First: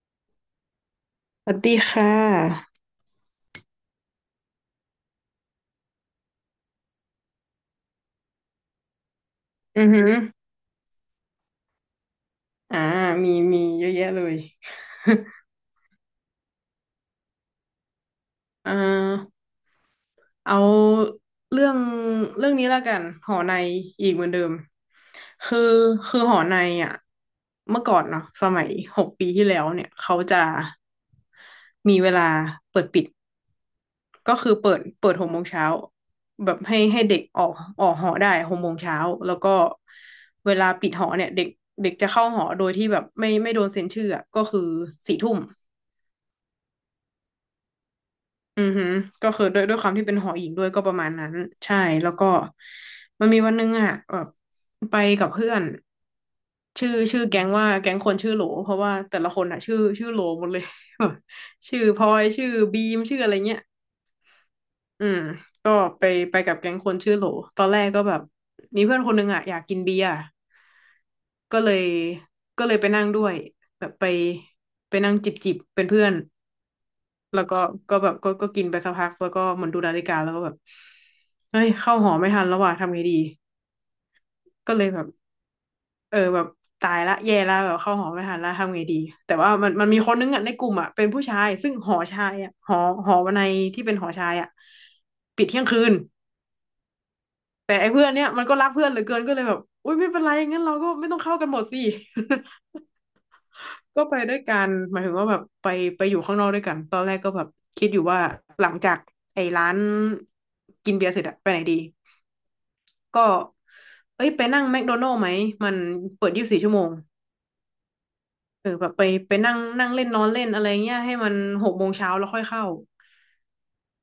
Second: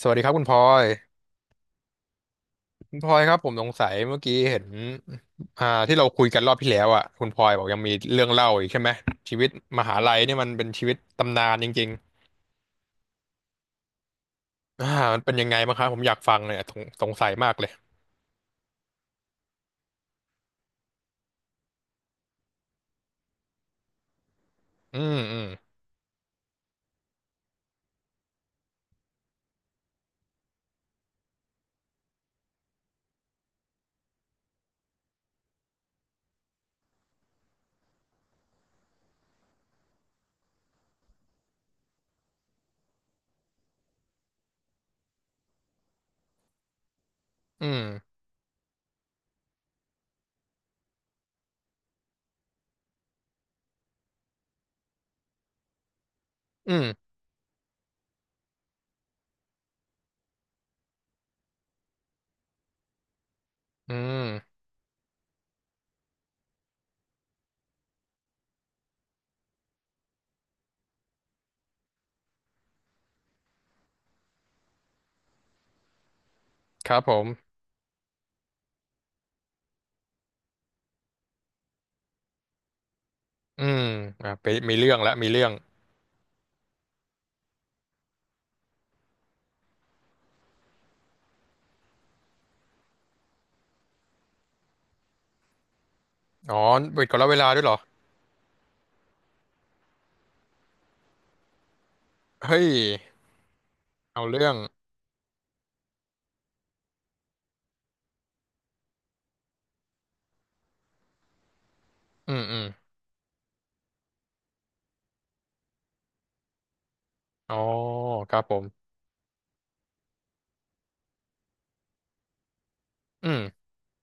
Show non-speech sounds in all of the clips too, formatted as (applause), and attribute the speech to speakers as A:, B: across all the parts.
A: สวัสดีครับคุณพลอย
B: สวัสดีค่ะ
A: คุณพลอยครับผมสงสัยเมื่อกี้เห็นที่เราคุยกันรอบที่แล้วอ่ะคุณพลอยบอกยังมีเรื่องเล่าอีกใช่ไหมชีวิตม
B: อือ
A: หา
B: หือ
A: ลัยเนี่ยมันเป็นชีวิตตำนานจริง
B: อ่ามีเยอะแยะเลย
A: ๆมันเป็นยังไงบ้างครับผมอยากฟังเลยอะสงสัยมากเลย
B: อ่าเอาเรื่อง เรื่องนี้แล้วกัน หอใน อีกเหมือนเดิม
A: อืมอืม
B: คือคือหอในอ่ะเมื่อก่อนเนาะสมัย6 ปีที่แล้วเนี่ยเขาจะมีเวลาเปิดปิด ก็คือเปิดหกโมงเช้าแบบให้เด็กออกหอได้หกโมงเช้าแล้วก็เวลาปิดหอเนี่ยเด็กเด็กจะเข้าหอโดยที่แบบไม่โดนเซ็นชื่ออะก็คือ4 ทุ่ม
A: อืม
B: อือหือก็คือด้วยความที่เป็นหออีกด้วยก็ประมาณนั้นใช่แล้วก็มันมีวันหนึงอ่ะแบบไปกับเพื่อน
A: อื
B: ชื่อ
A: ม
B: ชื่อแก๊งว่าแก๊งคนชื่อโหลเพราะว่าแต่ละคนอ่ะชื่อโหลหมดเลย (laughs) แบบชื่อพลอยชื่อบีมชื่ออะไรเงี้ย
A: อืม
B: อืมก็ไปไปกับแก๊งคนชื่อโหลตอนแรกก็แบบมีเพื่อนคนหนึงอ่ะอยากกินเบียร์ก็เลยก็เลยไปนั่งด้วยแบบไปนั่งจิบจิบเป็นเพื่อน
A: ครับผม
B: แล้วก็แบบก็กินไปสักพักแล้วก็เหมือนดูนาฬิกาแล้วก็แบบเฮ้ยเข้าหอไม่ทันแล้วว่ะทำไงดี
A: อืมไป
B: ก็
A: มี
B: เลย
A: เรื่อง
B: แบบ
A: แล้วมีเรื่อง
B: แบบตายละแย่ละแบบเข้าหอไม่ทันละทำไงดีแต่ว่ามันมีคนนึงอ่ะในกลุ่มอ่ะเป็นผู้ชายซึ่งหอชายอ่ะหอวันในที่เป็นหอชายอ่ะปิดเที่ยงคืน
A: อ๋อเปิดก่อนแล้วเวลาด้วยเหร
B: แต่
A: อ
B: ไอ้เพื่อนเนี้ยมันก็รักเพื่อนเหลือเกินก็เลยแบบอุ้ยไม่เป็นไรงั้นเราก็ไม่ต้องเข้ากันหมดสิ
A: เฮ้ย
B: (laughs) ก็ไป
A: เอา
B: ด้วย
A: เรื่อง
B: กันหมายถึงว่าแบบไปอยู่ข้างนอกด้วยกันตอนคิดอยู่ว่าหลังจากไอ้ร้านกินเบียร์เสร็จอะไปไหนดี
A: อืมอืม
B: ก็เอ้ยไปนั่งแมคโดนัลด์ไหม มันเปิด24 ชั่วโมง
A: อ๋อครับผ
B: เออแบ
A: ม
B: บไปนั่งนั่งเล่นนอนเล่นอะไรเงี้ยให้มันหกโมงเช้าแล้วค่อยเข้า
A: อื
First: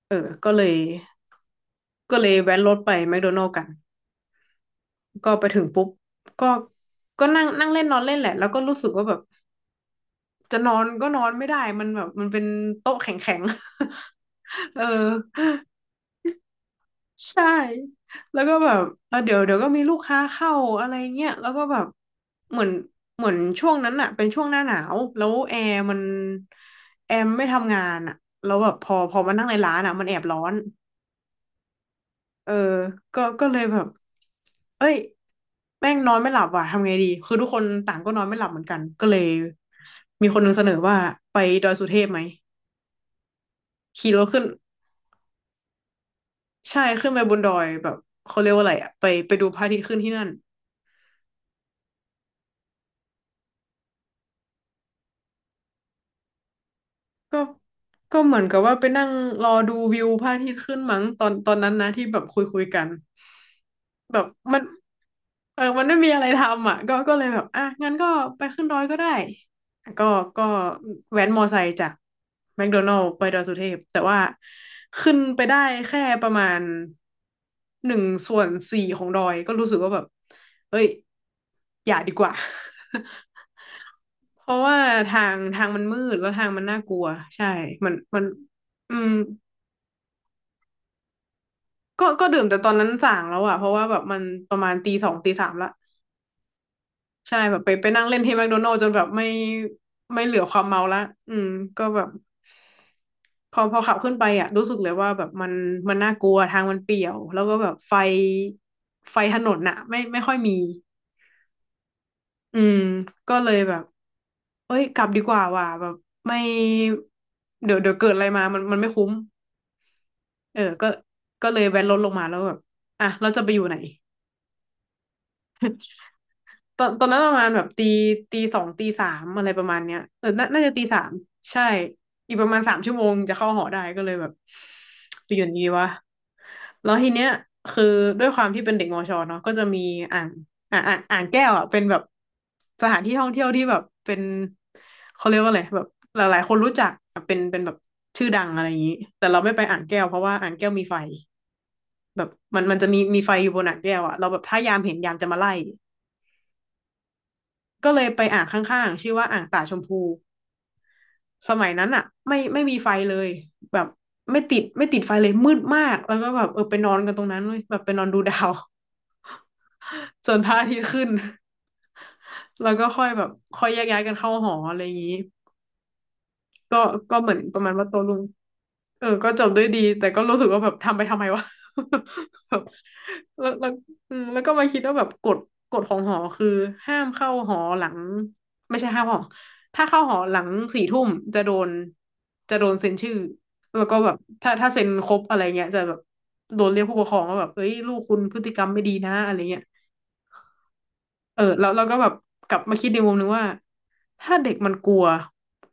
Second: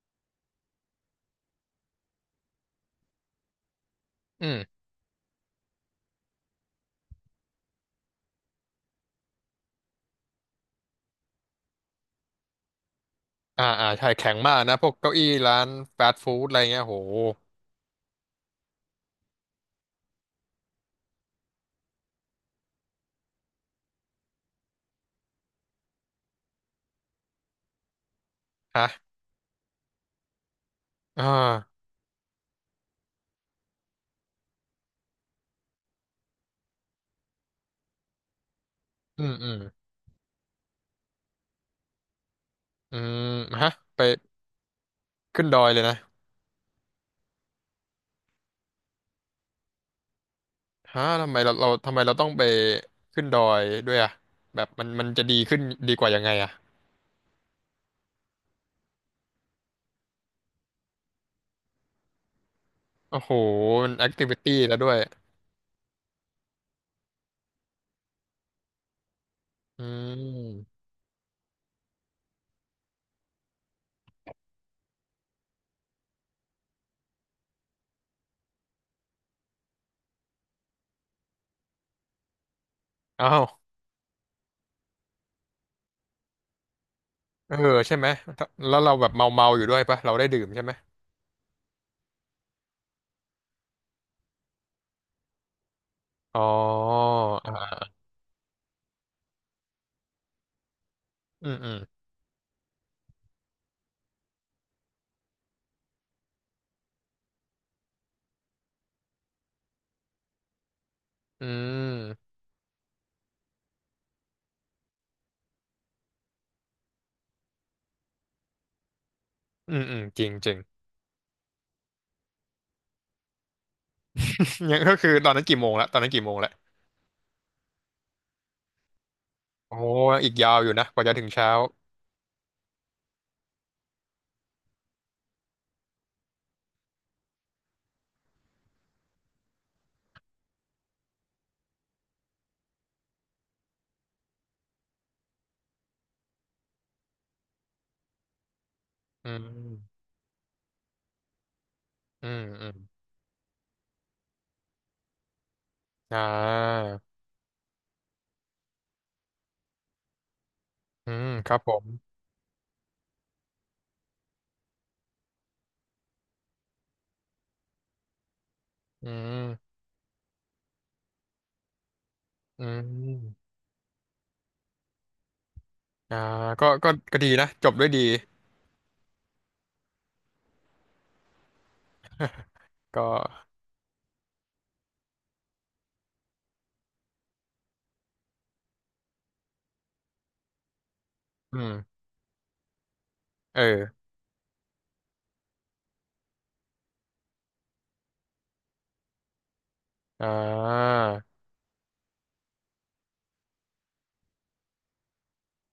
B: เออก็เลยก็เลยแวะรถไปแมคโดนัลด์กัน
A: ม
B: ก็ไปถึงปุ๊บ ก็ก็นั่งนั่งเล่นนอนเล่นแหละ แล้วก็รู้สึกว่าแบบจะนอนก็นอนไม่ได้มันแบบมันเป็นโต๊ะแข็ง
A: อ่าอ่าใช่แข็งมาก
B: ๆ
A: นะ
B: (laughs) เอ
A: พ
B: อ
A: วกเก้าอี้ร้านฟาสต์ฟู้ดอะไรเงี้ยโห
B: ใช่แล้วก็แบบเดี๋ยวเดี๋ยวก็มีลูกค้าเข้าอะไรเงี้ยแล้วก็แบบเหมือนเหมือนช่วงนั้นอะเป็นช่วงหน้าหนาวแล้วแอร์ไม่ทำงานอะแล้วแบบพ
A: ฮะ
B: อพอมานั่งในร้านอะมันแอบร้อน
A: อ่า
B: เออก็เลยแบบเอ้ยแม่งนอนไม่หลับว่ะทำไงดีคือทุกคนต่างก็นอนไม่หลับเหมือนกันก็เล
A: อื
B: ย
A: มอืม
B: มีคนหนึ่งเสนอว่าไปดอยสุเทพไหม
A: อืมฮะไป
B: ขี่รถขึ้น
A: ขึ้นดอยเลยนะ
B: ใช่ขึ้นไปบนดอยแบบเขาเรียกว่าอะไรอะไปดูพระอาทิตย์ขึ้นที่นั่น
A: ฮะทำไมเราทำไมเราต้องไปขึ้นดอยด้วยอ่ะแบบมันมันจะดีขึ้นดีกว่ายังไงอ่ะ
B: ก็ก็เหมือนกับว่าไปนั่งรอดูวิวพระอาทิตย์ขึ้นมั้งตอนนั้นนะที่แบบคุยกัน
A: โอ้โหมันแอค
B: แบ
A: ทิ
B: บ
A: วิ
B: มั
A: ตี้
B: น
A: แล้วด้วย
B: มันไม่มีอะไรทำอ่ะก็เลยแบบอ่ะงั้นก็ไปขึ้นดอยก็ได้
A: อื
B: ก็ก็
A: ม
B: แว้นมอไซค์จากแมคโดนัลด์ไปดอยสุเทพแต่ว่าขึ้นไปได้แค่ประมาณ1/4ของดอยก็รู้สึกว่าแบบเอ้ยอย่าดีกว่า
A: อ้าว
B: (laughs) เพราะว่าทางมันมืดแล้วทางมันน่ากลัวใช่
A: เออ
B: มั
A: ใช่
B: น
A: ไหม
B: มัน
A: ถ้าแล้วเรา
B: อื
A: แบ
B: ม
A: บเมาเมาอยู่ด้วยปะเราได้ดื่มใช่ไหม
B: ก็ดื่มแต่ตอนนั้นส่างแล้วอะเพราะว่าแบบมันประมาณตีสองตีสามละ
A: อ๋อ
B: ใช่แบบไป
A: อ่า
B: ไปนั่งเล่นที่แมคโดนัลด์จนแบบไม่เหลือความเมาละอื
A: อื
B: ม
A: มอืม
B: ก็แบบพอขับขึ้นไปอ่ะรู้สึกเลยว่าแบบมันน่ากลัวทางมันเปี่ยวแล้วก็แบบไฟถนนน่ะไม่ค่อยมี
A: อืม
B: อืมก็เลยแบบเอ้ยกลับดีกว่าว่ะแบบไม่เดี๋ยวเดี๋ยวเกิดอะไรมามันไม่คุ้ม
A: อืมอืมจริงจริง
B: เออก็เลยแวนรถลงมาแล้วแบบอ่ะเราจะไปอยู่ไหน
A: (laughs) ยังก็คือตอนนั้นกี่โมงละตอนนั้นกี่โมงละ
B: ตอนนั้นประมาณแบบตีสองตีสามอะไรประ
A: โอ้
B: มาณเนี้ยเอ
A: อี
B: อ
A: ก
B: น่า
A: ยาว
B: น่า
A: อยู่
B: จะตี
A: นะก
B: สา
A: ว่า
B: ม
A: จะถึงเช้า
B: ใช่อีกประมาณ3 ชั่วโมงจะเข้าหอได้ก็เลยแบบไปอยู่ดีวะแล้วทีเนี้ยคือด้วยความที่เป็นเด็กมอชอเนาะก็จะมีอ่างอ่างอ่างอ่างแก้วอ่ะเป็นแบบสถานที่ท่องเที่ยวที่แบบเป็นเขาเรียกว่าอะไรแบบหลายๆคนรู้จักอ่ะเป็นแบบชื่อดังอะไรอย่างนี้แต่
A: อื
B: เราไม่ไปอ่างแก้
A: ม
B: วเพราะว่าอ่างแก้วมีไฟแบ
A: อื
B: บ
A: ม
B: มัน
A: อืม
B: มันจะมีไฟอยู่บนอ่างแก้วอ่ะเราแบบถ้ายามเห็นยามจะมาไล่
A: อ่า
B: ก็เลยไปอ่างข้างๆชื่อว่าอ่างตาชมพู
A: อืมค
B: ส
A: รับ
B: มั
A: ผ
B: ย
A: ม
B: นั้นอ่ะไม่มีไฟเลยแบบไม่ติดไฟเลยมืดมากแล้วก็แบบไปนอนกันตรงนั้นเลยแบบไปนอนดูดาว
A: อืม
B: (laughs) จนพระอาทิตย์ขึ้น (laughs)
A: อื
B: แล้วก็ค่อยแบบ
A: ม
B: ค่อยแยกย้ายกันเข้าหออะไรอย่างนี้
A: อ่าก็
B: ก็
A: ก็
B: ก็
A: ก็ดี
B: เหมือน
A: นะ
B: ประ
A: จ
B: มา
A: บ
B: ณ
A: ด้
B: ว่า
A: วย
B: โต
A: ดี
B: วลุง เออก็จบด้วยดี แต่ก็รู้สึกว่าแบบทำไปทำไมวะ (laughs) แบบ
A: ก็
B: แล้วอืมแล้วก็มาคิดว่าแบบกฎของหอคือห้ามเข้าหอหลังไม่ใช่ห้ามหอถ้าเข้าหอหลัง4 ทุ่มจะโด
A: อื
B: น
A: ม
B: จะโดนเซ็นชื่อแล้วก็
A: เออ
B: แบบถ้าเซ็นครบอะไรเงี้ยจะแบบโดนเรียกผู้ปกครองว่าแบบเอ้ยลูกคุณพฤติกรรมไม่ดีนะอะไรเงี้ย
A: อ่า
B: เออแล้วเราก็แบบกลับมาคิดในมุมนึงว่าถ้าเด็กมันกลัว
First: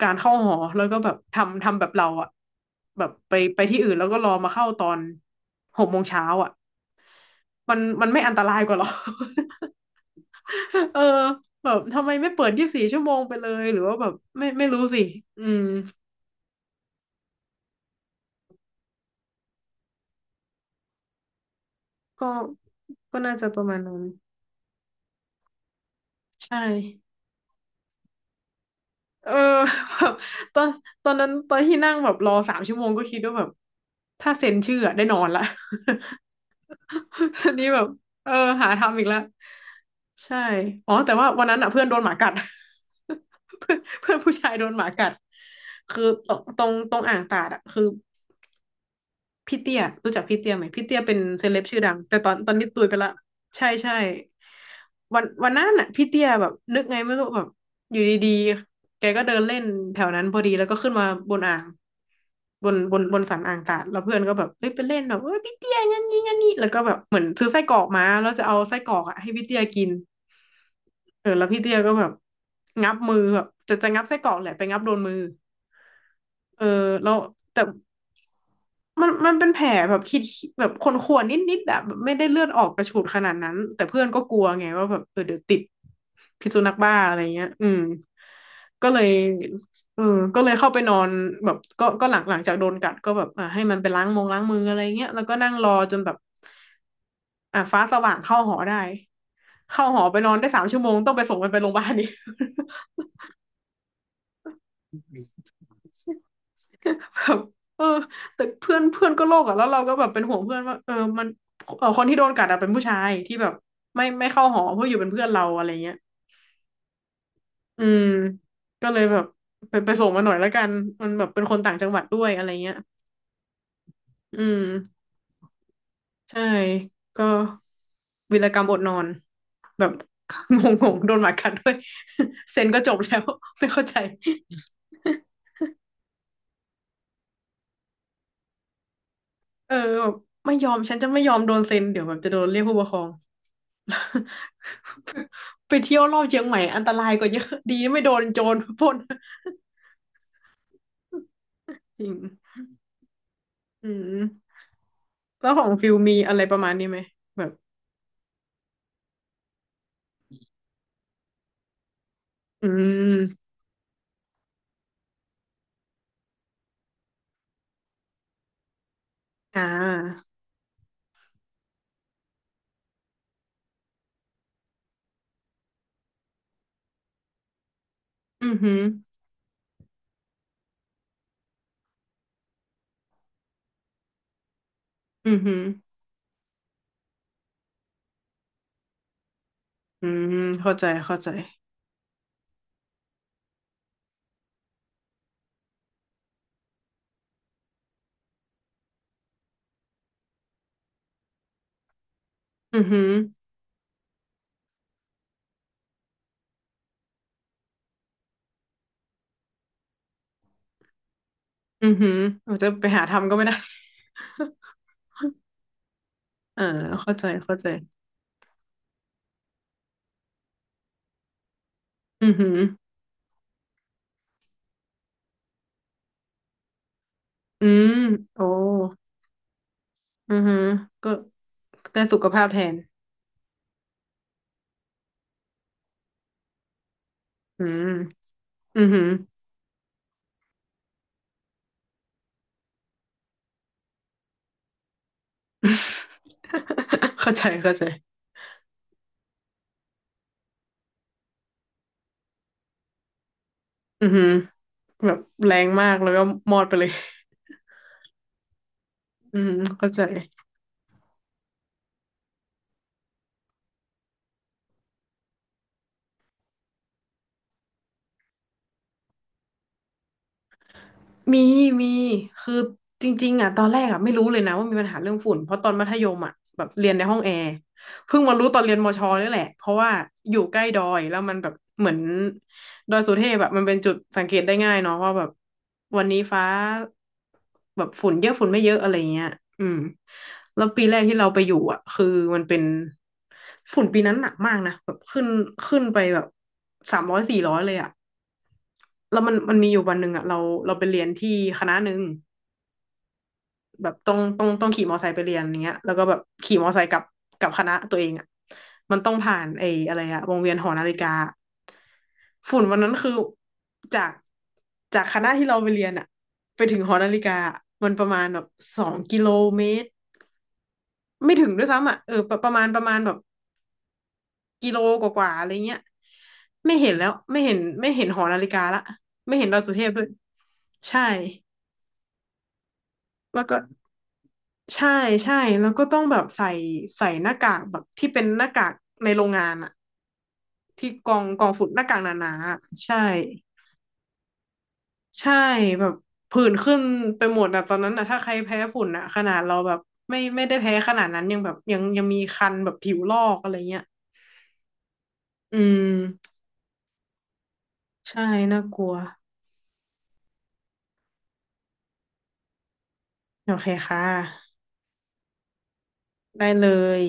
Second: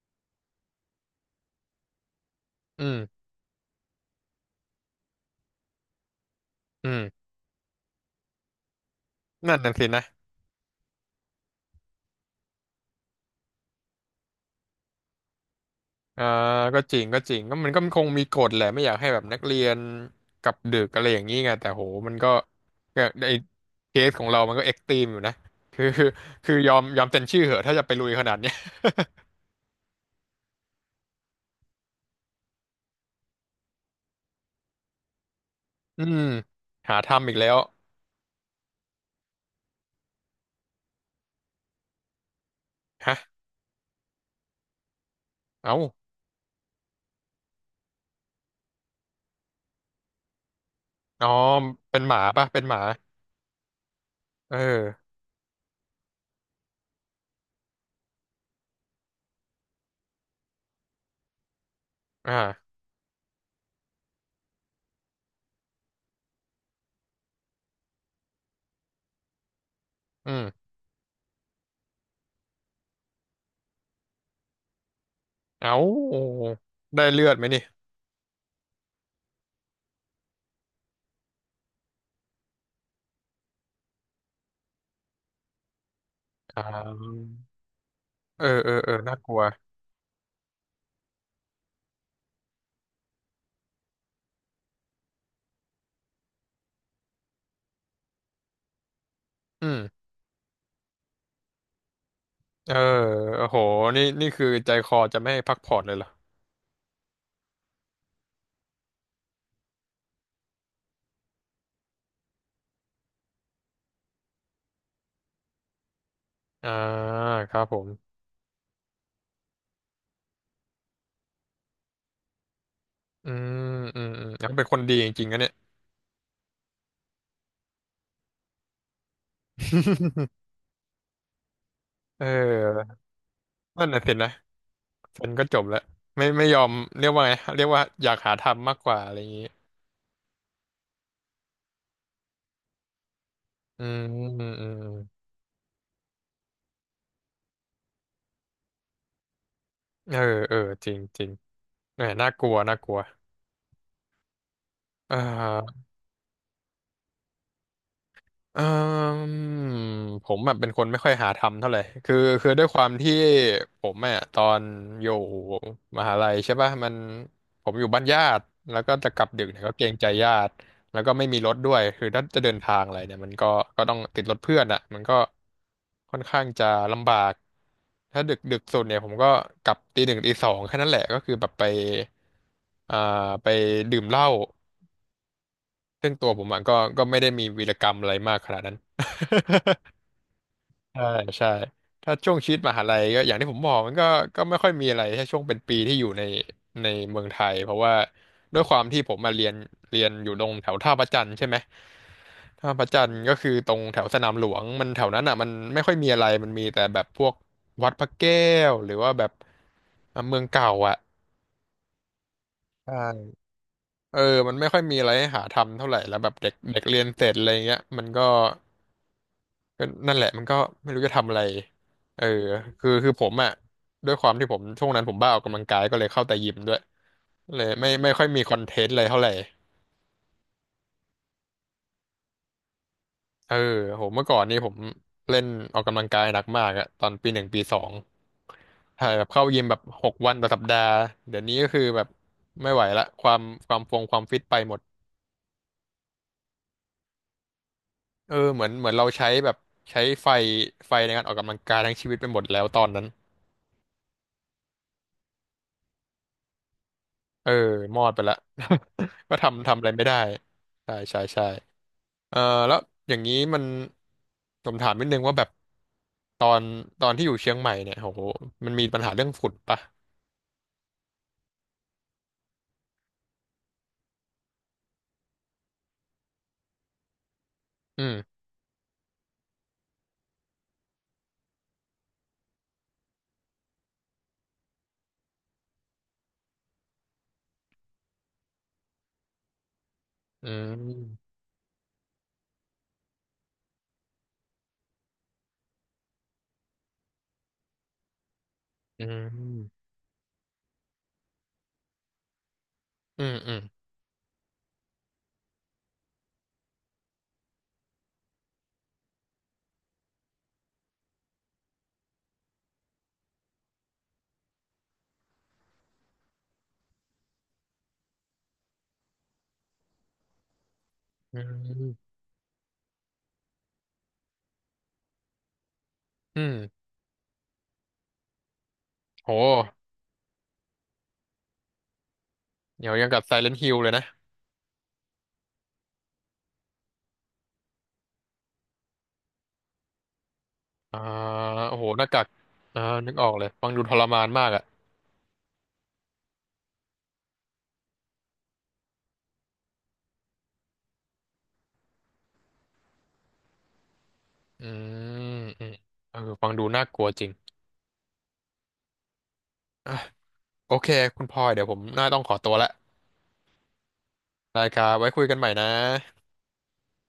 B: การเข้าหอแล้วก็แบบทำแบบเราอะ
A: อื
B: แบบ
A: ม
B: ไปที่อื่นแล้วก็รอมาเข้าตอน6 โมงเช้าอะ
A: อืม
B: มันไม่อันตรายกว่าหรอ
A: นั่นน่ะสินะ
B: (laughs) เออแบบทำไมไม่เปิด24 ชั่วโมงไปเลยหรือว่าแบบไม่รู้สิอืม
A: อ่าก็จริงก็จริงก็มันก็คงมีกฎแหละไม่อยากให้แบบนักเรียนกลับดึกอะไรอย่างนี้ไงแต่โหมัน
B: ก็
A: ก็ก็
B: ก็
A: ไอ
B: น่าจะประมาณ
A: เค
B: นั้น
A: สของเรามันก็เอ็กซ์ตรีมอยู่นะคือคือ
B: ใช่
A: ยอมเซ็นชื่อเหอะถ้าจะไปลุยขนาดเนี้ย
B: เออ (laughs) แบบตอนตอนนั้นตอนที่นั่งแบบรอสามชั่วโมงก็คิดว่าแบบถ้าเซ็นชื่ออะได้นอนละ
A: อืมหาทำอีก
B: (laughs)
A: แล้
B: อัน
A: ว
B: นี้แบบเออหาทำอีกแล้วใช่ อ๋อแต่ว่าวันนั้นอ่ะเพื่อนโดนหมากัด
A: ฮะ
B: (laughs) เพื่อนเพื่อนผู้ชายโดนหมากัด
A: เอ้า
B: คือตรงอ่างตาดอ่ะคือ พี่เตี้ยรู้จักพี่เตี้ยไหมพี่เตี้ยเป็น
A: อ๋อ
B: เซเลบชื่อดัง
A: เป็นห
B: แต่
A: มา
B: ตอน
A: ปะ
B: ตอน
A: เป็น
B: นี้
A: หมา
B: ตุยไปละใช่ใช่
A: เออ
B: วันนั้นน่ะพี่เตี้ยแบบนึกไงไม่รู้แบบอยู่ดีๆแกก็เดินเล่นแถวนั้นพอดีแล้วก็ขึ้นมาบนอ่าง
A: อ่า
B: บนสันอ่างตาดแล้วเพื่อนก็แบบเฮ้ยไปเล่นแบบเฮ้ยพี่เตี้ยงั้นยิงงั้นนี่แล้วก็แบบเหมือนซื้อไส้กรอกมาแล้วจะเอาไส้กรอกอ่ะให้พี่เตี้ยกิน
A: อืม
B: เออแล้วพี่เตี้ยก็แบบงับมือแบบจะงับไส้กรอกแหละไปงับโดนมือ
A: เอ้า
B: เออ
A: ได้
B: แล้ว
A: เลือดไหมนี่
B: แต่ มันเป็นแผลแบบคิดแบบคนข่วนๆนิดๆอะแบบไม่ได้เลือดออกกระฉูดขนาดนั้นแต่เพื่อนก็กลัวไงว่าแบบเออเดี๋ยวติดพิษ
A: อ่
B: สุนัขบ้าอะไร
A: า
B: เงี้ยอืม
A: เออเออ
B: ก็
A: เออ
B: เลย
A: น่ากลัว
B: เออก็เลยเข้าไปนอนแบบก็หลังจากโดนกัดก็แบบอ่าให้มันไปล้างมืออะไรเงี้ยแล้วก็นั่งรอจนแบบอ่าฟ้าสว่างเข้าหอได้
A: อืม
B: เข้าหอไปนอนได้สามชั่วโมงต้องไปส่งมันไปโรงพยาบาลนี่
A: เออ
B: (laughs)
A: โอ้โหนี่นี่คือใจคอจะไม่ให้พักผ่อนเลยเหรอ
B: แบบเออแต่เพื่อนเพื่อนก็โลกอะแล้วเราก็แบบเป็นห่วงเพื่อนว่าเออมันเออคนที่โดนกัดอะเป็นผู้ชายที่แบบไม่เข้าหอเพื่ออยู่เป็นเพื่อนเราอะไรเงี้ย
A: อ่าครับผ
B: อื
A: ม
B: มก็เลยแบบไปส่งมาหน่อยแล้วกันมันแบบเป็นคนต่างจังหวัดด้วยอะไรเงี้ย
A: อืมอืมอืม
B: อื
A: แล้ว
B: ม
A: เป็นคนดีจริงๆนะเนี่ย
B: ใช่ก็วีรกรรมอดนอนแบบงงๆโดนหมากัดด้วย
A: เ
B: (laughs) เซ็นก็จ
A: ออ
B: บแล้วไม่เข้า
A: นั่น
B: ใจ
A: น่ะสินะฉันก็จบแล้วไม่ยอมเรียกว่าไงเรียกว่าอยากหาทำมากกว่าอะไรอย่างนี้
B: เออแบบไม่ยอมฉันจะไม่ยอมโดนเซ็นเดี๋ยวแบบจะโดนเรียกผู้ปกครอง
A: อืม
B: (laughs)
A: อืมอืม
B: ไปเที่ยวรอบเชียงใหม่อันตรายกว่าเยอะดีไม่โดนโจรปล้น
A: เออเออจริงจริง
B: จ
A: เนี่
B: ริ
A: ย
B: ง
A: น่ากลัวน่ากลัว
B: อืม
A: เอ่อ
B: แล้วของฟิลมีอะไรประมาณนี้ไหมแบบ
A: เอ่มผมแบบเป็นคนไม่ค่อยหาทำเท่าไหร่คือคือด้ว
B: อื
A: ยความที่
B: ม
A: ผมอ่ะตอนอยู่มหาลัยใช่ป่ะมันผมอยู่บ้านญาติแล้วก็จะกลับดึก
B: อ่
A: เนี่ยก็เกรงใจ
B: า
A: ญาติ แล้วก็ไม่มีรถด้วยคือถ้าจะเดินทางอะไรเนี่ยมันก็ก็ต้องติดรถเพื่อนอ่ะมันก็ค่อนข้างจะลำบาก ถ้าดึก
B: อื
A: ดึ
B: อ
A: ก
B: หื
A: สุ
B: อ
A: ดเนี่ยผมก็กลับตีหนึ่งตีสองแค่นั้นแหละก็คือแบบไปอ่าไปดื่มเหล้า
B: อือหือ
A: ซึ่งตัวผมอะก็ก็ไม่ได้มีวีรกรรมอะไรมากขนาดนั้น
B: อืมเข้าใจ
A: (laughs) ใช่
B: เข้าใจ
A: (laughs) ใช่ถ้าช่วงชีวิตมหาลัยก็อย่างที่ผมบอกมันก็ก็ไม่ค่อยมีอะไรถ้าช่วงเป็นปีที่อยู่ในในเมืองไทยเพราะว่าด้วยความที่ผมมาเรียนเรียนอยู่ตรงแถวท่าพระจันทร์ใช่ไหมท่า
B: อื
A: พ
B: อ
A: ระ
B: หื
A: จัน
B: อ
A: ทร์ก็คือตรงแถวสนามหลวงมันแถวนั้นอ่ะมันไม่ค่อยมีอะไรมันมีแต่แบบพวกวัดพระแก้วหรือว่าแบบอ่ะเมืองเก่าอ่ะ
B: อือหือเราจะไป
A: ใช่
B: หาทำก็ไม่ได้
A: เออมัน
B: (laughs)
A: ไม่ค่อยมีอะไรให้หาทำเท่าไหร่แล้วแบบเด็ก
B: เ่า
A: เด็กเรียน
B: เข้า
A: เส
B: ใจ
A: ร็จอะไร
B: เข้าใจ
A: เงี้ยมันก็ ก็นั่นแหละมันก็ไม่รู้จะทำอะไรเออ
B: อือหือ
A: คือคือผมอ่ะด้วยความที่ผมช่วงนั้นผมบ้าออกกำลังกายก็เลยเข้าแต่ยิมด้วยเล
B: อื
A: ยไม่
B: ม
A: ไม่ค่อยมี
B: โอ้
A: คอนเทนต์อะไรเท่าไหร่
B: อือหือก็ได้สุขภาพแทน
A: เออโหเมื่อก่อนนี่ผมเล่นออกกำลังกายหนักมากอะตอนปีหนึ่งปี
B: อื
A: สอ
B: ม
A: ง
B: อือหือ
A: ถ่ายแบบเข้ายิมแบบหกวันต่อสัปดาห์เดี๋ยวนี้ก็คือแบบไม่ไหวละความความฟงความฟิตไปหมด
B: (laughs) เข้าใจเข้าใจ
A: เออเหมือนเหมือนเราใช้แบบใช้ไฟไฟในการออกกำลังกายทั้งชีวิตไปหมดแล้วตอนนั้น
B: อือหือแบบแรงมากแล้วก็มอดไปเลย
A: เออมอดไปละ (laughs) ก็
B: อืม
A: ทำทำอะไร
B: เข้าใจ
A: ไม่ได้ใช่ใช่ใช่เออแล้วอย่างนี้มันผมถามนิดนึงว่าแบบตอนตอนที่อยู่เชียงใหม่เนี่ยโหมันมีปัญหาเรื่องฝุ่นปะ
B: มีมีคือจริงๆอ่ะตอนแรกอ่ะไม่รู้เลยนะว่ามีปัญหาเรื่องฝุ่นเพราะตอนมัธยมอ่ะแบบเรียนในห้องแอร์
A: อืม
B: เพิ่งมารู้ตอนเรียนมชนี่แหละเพราะว่าอยู่ใกล้ดอยแล้วมันแบบเหมือนดอยสุเทพแบบมันเป็นจุดสังเกตได้ง่ายเนาะว่าแบบวันนี้ฟ้าแบบฝุ่นเยอะฝุ่นไม่เยอะอะไรเงี้ยอืม
A: อื
B: แล้วปีแรกที่เรา
A: ม
B: ไปอยู่อ่ะคือมันเป็นฝุ่นปีนั้นหนักมากนะแบบขึ้นไปแบบ300 400เลยอ่ะ
A: อื
B: แล้วมันมีอยู่
A: ม
B: วันหนึ่งอ่ะเราไปเรียนที่คณะหนึ่ง
A: อืมอืม
B: แบบต้องขี่มอไซค์ไปเรียนอย่างเงี้ยแล้วก็แบบขี่มอไซค์กลับกลับคณะตัวเองอ่ะมันต้องผ่านไอ้อะไรอ่ะวงเวียนหอนาฬิกาฝุ่นวันนั้นคือจากจากคณะที่เราไปเรียนอ่ะไปถึงหอนาฬิกาอะมันประมาณแบบ2 กิโลเมตรไม่
A: อื
B: ถึงด้วยซ้ำอ่ะ
A: ม
B: เออประมาณแบบกิโลกว่าๆอะไรเงี้ย
A: อืม
B: ไม่เห็นแล้วไม่เห็นไม่เห็นหอนาฬิกาละ
A: โห
B: ไม่เห็นดาวสุเทพด้วยใช่
A: เดี๋ยวยังกับไซ
B: แล้ว
A: เลน
B: ก็
A: t h ฮิลเลยนะ
B: ใช่ใช่แล้วก็ต้องแบบใส่หน้ากากแบบที่เป็นหน้ากากในโรงงานอะที่
A: อ่า
B: กองฝุ่น
A: โอ้
B: ห
A: โห
B: น้ากา
A: ห
B: ก
A: น้า
B: ห
A: กาก
B: นาๆอะ
A: อ่า
B: ใช่
A: นึกออกเลยฟังดูทรมานมากอ่ะ
B: ใช่แบบผื่นขึ้นไปหมดอะตอนนั้นอะถ้าใครแพ้ฝุ่นอะขนาดเราแบบไม่ได้แพ้ขนาดนั้นยังแบบยังมีคันแบบผิวลอกอะไรเงี้ย
A: อืม
B: อื
A: อืม
B: ม
A: เออฟังดูน่ากลัวจริง
B: ใช่น่ากลัว
A: อ่ะโอเคคุณพลอยเดี๋ยวผมน่าต้องขอตัวละ
B: โอเคค่ะ
A: ได้ครับไว้คุยกันใหม่นะ
B: ได้เลย